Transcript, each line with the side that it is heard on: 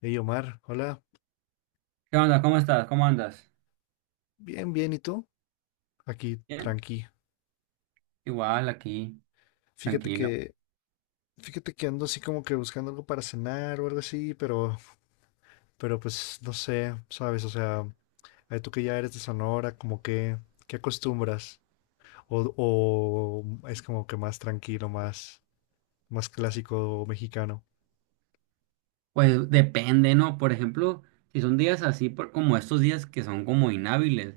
left: Hey Omar, hola,
right: ¿Qué onda? ¿Cómo estás? ¿Cómo andas?
left: bien, bien, ¿y tú? Aquí,
right: Bien.
left: tranqui.
right: Igual aquí,
left: Fíjate
right: tranquilo.
left: que, Fíjate que ando así como que buscando algo para cenar o algo así, pero pues no sé, sabes, o sea, ay, tú que ya eres de Sonora, como que, ¿qué acostumbras? O es como que más tranquilo, más clásico mexicano.
right: Pues depende, ¿no? Por ejemplo, si son días así como estos días que son como inhábiles,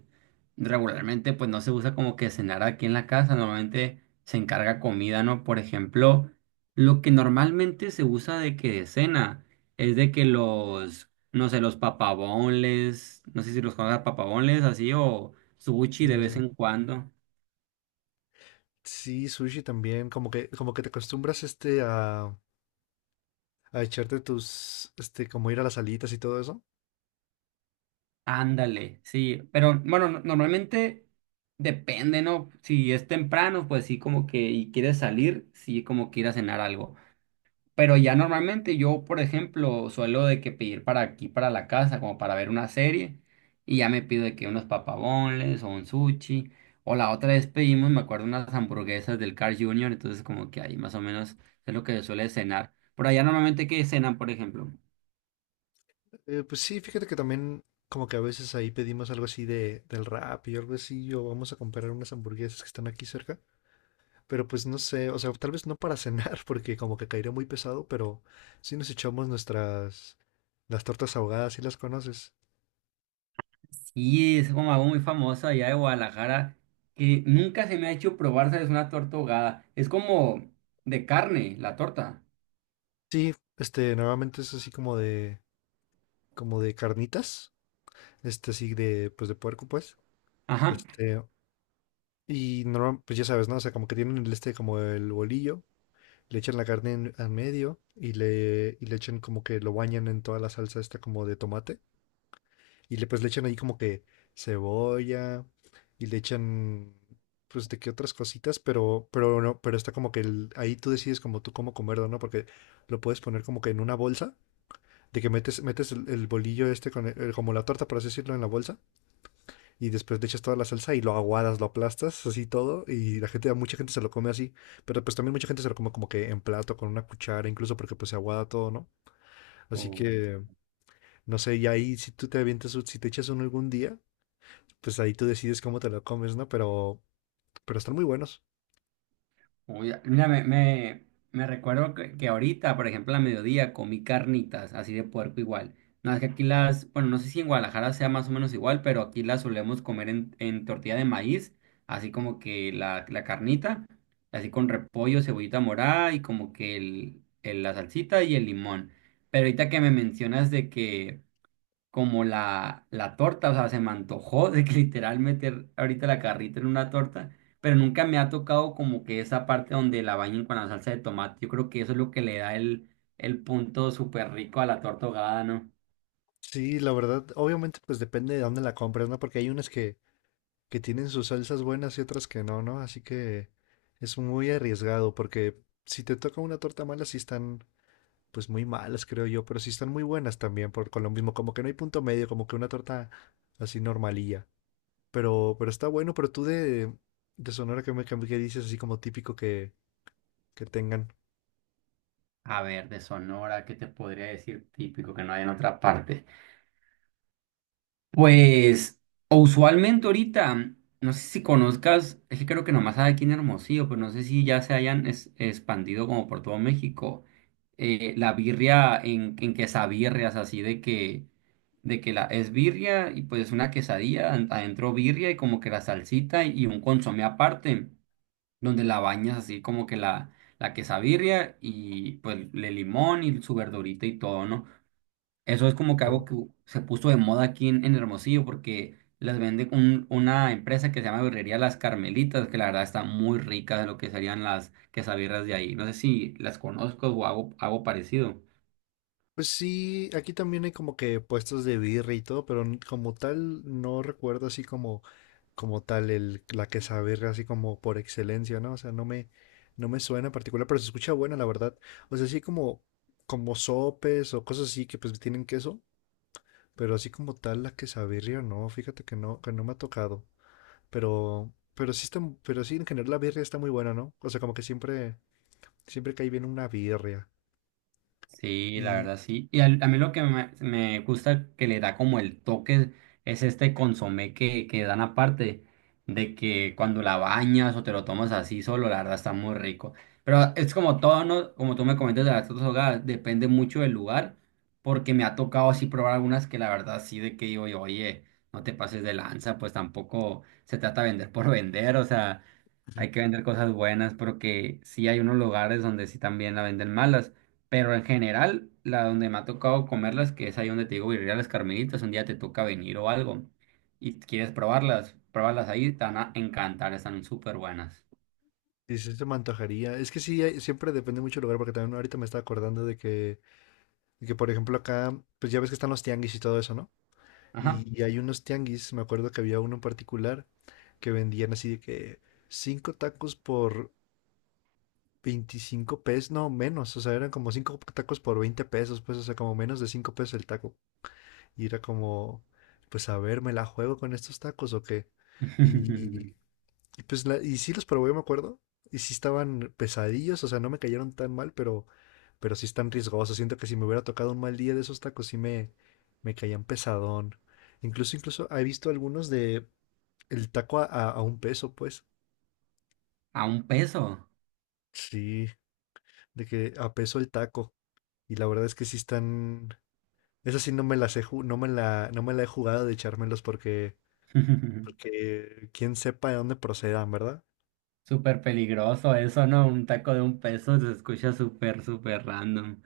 right: regularmente pues no se usa como que cenar aquí en la casa, normalmente se encarga comida, ¿no? Por ejemplo, lo que normalmente se usa de que de cena es de que los, no sé, los papabones, no sé si los conozcas papabones así o sushi
left: Sí,
right: de
left: sí,
right: vez
left: sí.
right: en cuando.
left: Sí, sushi también, como que, te acostumbras a echarte tus, como ir a las alitas y todo eso.
right: Ándale, sí, pero bueno, normalmente depende, ¿no? Si es temprano, pues sí, como que y quieres salir, sí, como que ir a cenar algo. Pero ya normalmente yo, por ejemplo, suelo de que pedir para aquí, para la casa, como para ver una serie, y ya me pido de que unos papabones o un sushi, o la otra vez pedimos, me acuerdo, unas hamburguesas del Carl Jr., entonces como que ahí más o menos es lo que suele cenar. Por allá normalmente, ¿qué cenan, por ejemplo?
left: Pues sí, fíjate que también como que a veces ahí pedimos algo así del rap y algo así, o vamos a comprar unas hamburguesas que están aquí cerca, pero pues no sé, o sea, tal vez no para cenar, porque como que caería muy pesado, pero sí nos echamos nuestras, las tortas ahogadas, si las conoces.
right: Y es como algo muy famoso allá de Guadalajara que nunca se me ha hecho probar, es una torta ahogada. Es como de carne, la torta.
left: Sí, normalmente es así como de, carnitas, así de, pues de puerco, pues,
right: Ajá.
left: este, y normal, pues ya sabes, ¿no? O sea, como que tienen el como el bolillo, le echan la carne al medio y le echan como que lo bañan en toda la salsa esta como de tomate. Y le, pues le echan ahí como que cebolla y le echan pues de qué otras cositas, pero no, pero está como que ahí tú decides como tú cómo comerlo, ¿no? Porque lo puedes poner como que en una bolsa, de que metes, metes el bolillo este con como la torta, por así decirlo, en la bolsa y después le echas toda la salsa y lo aguadas, lo aplastas, así todo, y la gente, a mucha gente se lo come así, pero pues también mucha gente se lo come como que en plato, con una cuchara, incluso porque pues se aguada todo, ¿no? Así que, no sé, y ahí si tú te avientas, si te echas uno algún día, pues ahí tú decides cómo te lo comes, ¿no? Pero están muy buenos.
right: Uy, mira, me recuerdo que ahorita, por ejemplo, a mediodía comí carnitas, así de puerco igual. No, es que aquí las, bueno, no sé si en Guadalajara sea más o menos igual, pero aquí las solemos comer en tortilla de maíz, así como que la carnita, así con repollo, cebollita morada y como que el, la salsita y el limón. Pero ahorita que me mencionas de que como la torta, o sea, se me antojó de que literal meter ahorita la carrita en una torta, pero nunca me ha tocado como que esa parte donde la bañen con la salsa de tomate. Yo creo que eso es lo que le da el punto súper rico a la torta ahogada, ¿no?
left: Sí, la verdad, obviamente pues depende de dónde la compres, ¿no? Porque hay unas que tienen sus salsas buenas y otras que no, ¿no? Así que es muy arriesgado porque si te toca una torta mala, sí están pues muy malas, creo yo, pero sí están muy buenas también, por, con lo mismo, como que no hay punto medio, como que una torta así normalilla. Pero está bueno, pero tú de Sonora, ¿qué dices así como típico que tengan?
right: A ver, de Sonora, ¿qué te podría decir típico que no hay en otra parte? Pues, o usualmente ahorita, no sé si conozcas, es que creo que nomás hay aquí en Hermosillo, pero no sé si ya se hayan expandido como por todo México. La birria en quesabirrias, así de que la es birria y pues una quesadilla, adentro birria y como que la salsita y un consomé aparte, donde la bañas así como que la quesabirria y pues le limón y su verdurita y todo, ¿no? Eso es como que algo que
left: Oh.
right: se puso de moda aquí en Hermosillo porque las vende una empresa que se llama Birrería Las Carmelitas, que la verdad está muy rica de lo que serían las quesabirras de ahí. No sé si las conozco o hago, hago parecido.
left: Pues sí, aquí también hay como que puestos de birria y todo, pero como tal no recuerdo así como tal la quesabirria así como por excelencia, ¿no? O sea, no me suena en particular, pero se escucha buena, la verdad. O sea, así como, como sopes o cosas así que pues tienen queso. Pero así como tal, la quesabirria, no, fíjate que no me ha tocado. Pero sí está, pero sí en general la birria está muy buena, ¿no? O sea, como que siempre cae bien una birria.
right: Sí, la
left: Y,
right: verdad sí. Y a mí lo que me gusta que le da como el toque es este consomé que dan aparte, de que cuando la bañas o te lo tomas así solo, la verdad está muy rico. Pero es como todo, ¿no? Como tú me comentas de las otras hogadas, depende mucho del lugar, porque me ha tocado así probar algunas que la verdad sí de que digo yo, oye, no te pases de lanza, pues tampoco se trata de vender por vender, o sea. Hay que vender cosas buenas porque sí hay unos lugares donde sí también la venden malas, pero en general, la donde me ha tocado comerlas, que es ahí donde te digo, birria las Carmelitas, un día te toca venir o algo y quieres probarlas, pruébalas ahí, te van a encantar, están súper buenas.
left: y sí se me antojaría. Es que sí, siempre depende mucho del lugar, porque también ahorita me estaba acordando por ejemplo, acá, pues ya ves que están los tianguis y todo eso, ¿no?
right: Ajá.
left: Y hay unos tianguis, me acuerdo que había uno en particular que vendían así de que cinco tacos por 25 pesos, no, menos, o sea, eran como 5 tacos por 20 pesos, pues, o sea, como menos de 5 pesos el taco. Y era como, pues, a ver, ¿me la juego con estos tacos o qué? Y, y pues, y sí los probé, me acuerdo, y sí estaban pesadillos, o sea, no me cayeron tan mal, pero, sí están riesgosos. Siento que si me hubiera tocado un mal día de esos tacos, sí me caían pesadón. Incluso he visto algunos de el taco a 1 peso, pues.
right: A un peso.
left: Sí de que a peso el taco. Y la verdad es que sí están. Esa sí no me las he ju- no me la he jugado de echármelos porque, porque quién sepa de dónde procedan, ¿verdad?
right: Súper peligroso eso, ¿no? Un taco de un peso se escucha súper, súper random.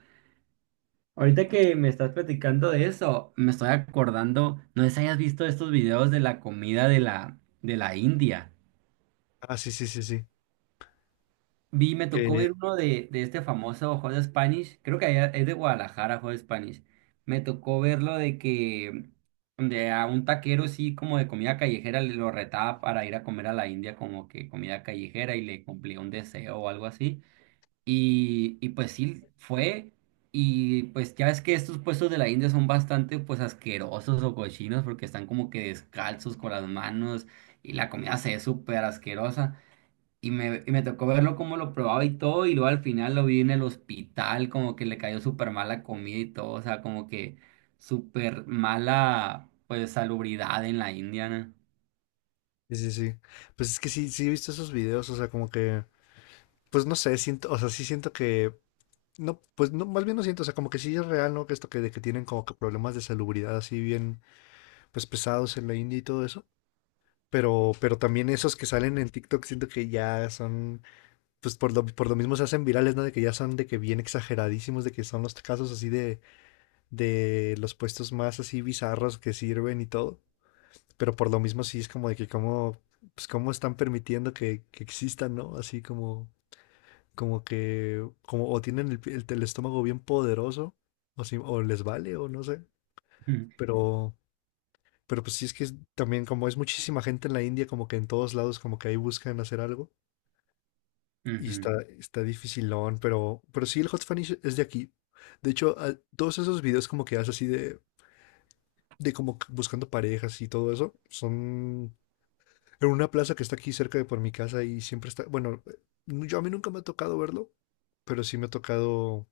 right: Ahorita que me estás platicando de eso, me estoy acordando, no sé si hayas visto estos videos de la comida de la India.
left: Ah, sí, sí, sí, sí.
right: Vi, me tocó ver
left: Que,
right: uno de este famoso Hot Spanish, creo que allá- es de Guadalajara, Hot Spanish. Me tocó verlo de que de a un taquero sí como de comida callejera le lo retaba para ir a comer a la India como que comida callejera y le cumplía un deseo o algo así. Y pues sí, fue. Y pues ya ves que estos puestos de la India son bastante pues asquerosos o cochinos porque están como que descalzos con las manos y la comida se ve súper asquerosa. Y me tocó verlo como lo probaba y todo y luego al final lo vi en el hospital como que le cayó súper mal la comida y todo. O sea, como que súper mala pues salubridad en la India, ¿no?
left: sí, sí, sí. Pues es que sí, sí he visto esos videos, o sea, como que, pues no sé, siento, o sea, sí siento que, no, pues no, más bien no siento, o sea, como que sí es real, ¿no? Que esto que, de que tienen como que problemas de salubridad así bien, pues pesados en la India y todo eso. pero también esos que salen en TikTok siento que ya son pues por lo mismo se hacen virales, ¿no? De que ya son de que bien exageradísimos, de que son los casos así de los puestos más así bizarros que sirven y todo. Pero por lo mismo sí es como de que cómo, pues cómo están permitiendo que existan, ¿no? Así como, como que, como o tienen el estómago bien poderoso, o, o les vale, o no sé. Pero, pero, pues sí es que también como es muchísima gente en la India, como que en todos lados como que ahí buscan hacer algo. Y
right: Ujú.
left: está, está dificilón, pero, sí, el Hot Spanish es de aquí. De hecho, todos esos videos como que haces así de como que buscando parejas y todo eso, son en una plaza que está aquí cerca de por mi casa y siempre está, bueno, yo a mí nunca me ha tocado verlo, pero sí me ha tocado,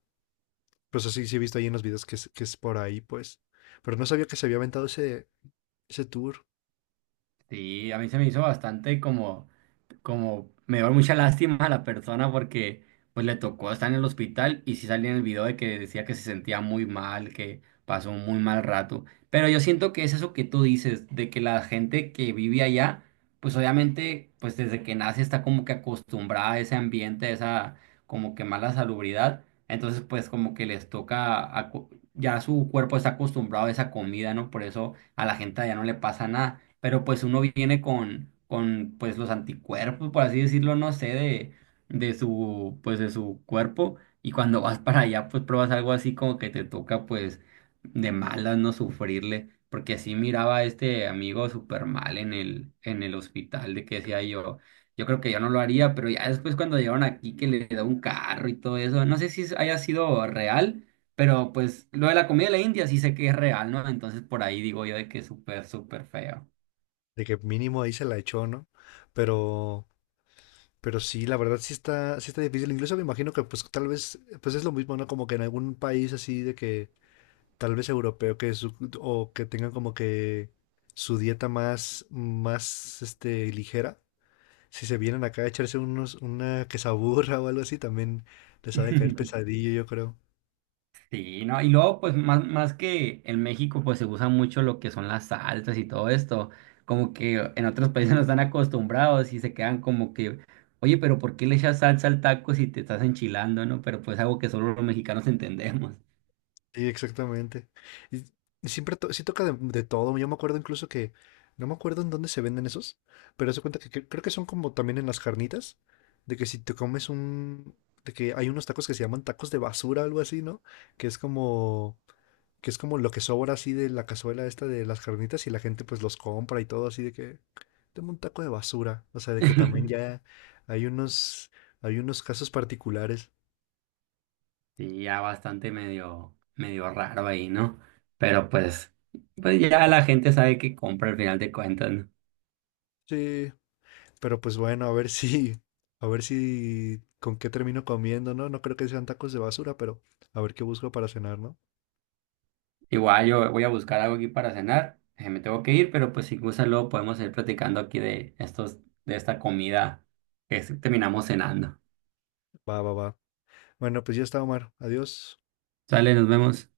left: pues así sí he visto ahí en los videos que es por ahí, pues. Pero no sabía que se había aventado ese tour,
right: Sí, a mí se me hizo bastante como, como, me dio mucha lástima a la persona porque pues le tocó estar en el hospital y sí salía en el video de que decía que se sentía muy mal, que pasó un muy mal rato. Pero yo siento que es eso que tú dices, de que la gente que vive allá, pues obviamente, pues desde que nace está como que acostumbrada a ese ambiente, a esa como que mala salubridad. Entonces pues como que les toca, ya su cuerpo está acostumbrado a esa comida, ¿no? Por eso a la gente allá no le pasa nada pero pues uno viene con pues los anticuerpos, por así decirlo, no sé, de su, pues de su cuerpo, y cuando vas para allá, pues pruebas algo así como que te toca, pues, de malas, no sufrirle, porque así miraba a este amigo súper mal en el hospital, de que decía yo, yo creo que yo no lo haría, pero ya después cuando llegaron aquí que le da un carro y todo eso, no sé si haya sido real. Pero pues lo de la comida de la India sí sé que es real, ¿no? Entonces por ahí digo yo de que es súper, súper feo.
left: de que mínimo ahí se la echó, ¿no? Pero... Pero sí, la verdad sí está difícil. Incluso me imagino que pues tal vez, pues es lo mismo, ¿no? Como que en algún país así de que tal vez europeo que o que tengan como que su dieta más ligera. Si se vienen acá a echarse una quesaburra o algo así, también les ha de caer pesadillo, yo creo.
right: Sí, no, y luego, pues, más, más que en México, pues se usa mucho lo que son las salsas y todo esto. Como que en otros países no están acostumbrados y se quedan como que, oye, pero ¿por qué le echas salsa al taco si te estás enchilando, no? Pero pues algo que solo los mexicanos entendemos.
left: Sí, exactamente. Y, y siempre sí toca de todo. Yo me acuerdo incluso que, no me acuerdo en dónde se venden esos, pero se cuenta que, creo que son como también en las carnitas, de que si te comes un, de que hay unos tacos que se llaman tacos de basura, algo así, ¿no? Que es como, que es como lo que sobra así de la cazuela esta de las carnitas y la gente pues los compra y todo así de que, tengo un taco de basura. O sea, de que también ya hay unos, hay unos casos particulares.
right: Sí, ya bastante medio, medio raro ahí, ¿no? Pero pues, pues ya la gente sabe que compra al final de cuentas, ¿no?
left: Sí, pero pues bueno, a ver si, con qué termino comiendo, ¿no? No creo que sean tacos de basura, pero a ver qué busco para cenar, ¿no?
right: Igual yo voy a buscar algo aquí para cenar. Me tengo que ir, pero pues si gusta luego podemos ir platicando aquí de estos, de esta comida que es- terminamos cenando.
left: Va, va, va. Bueno, pues ya está, Omar. Adiós.
right: Sale, nos vemos.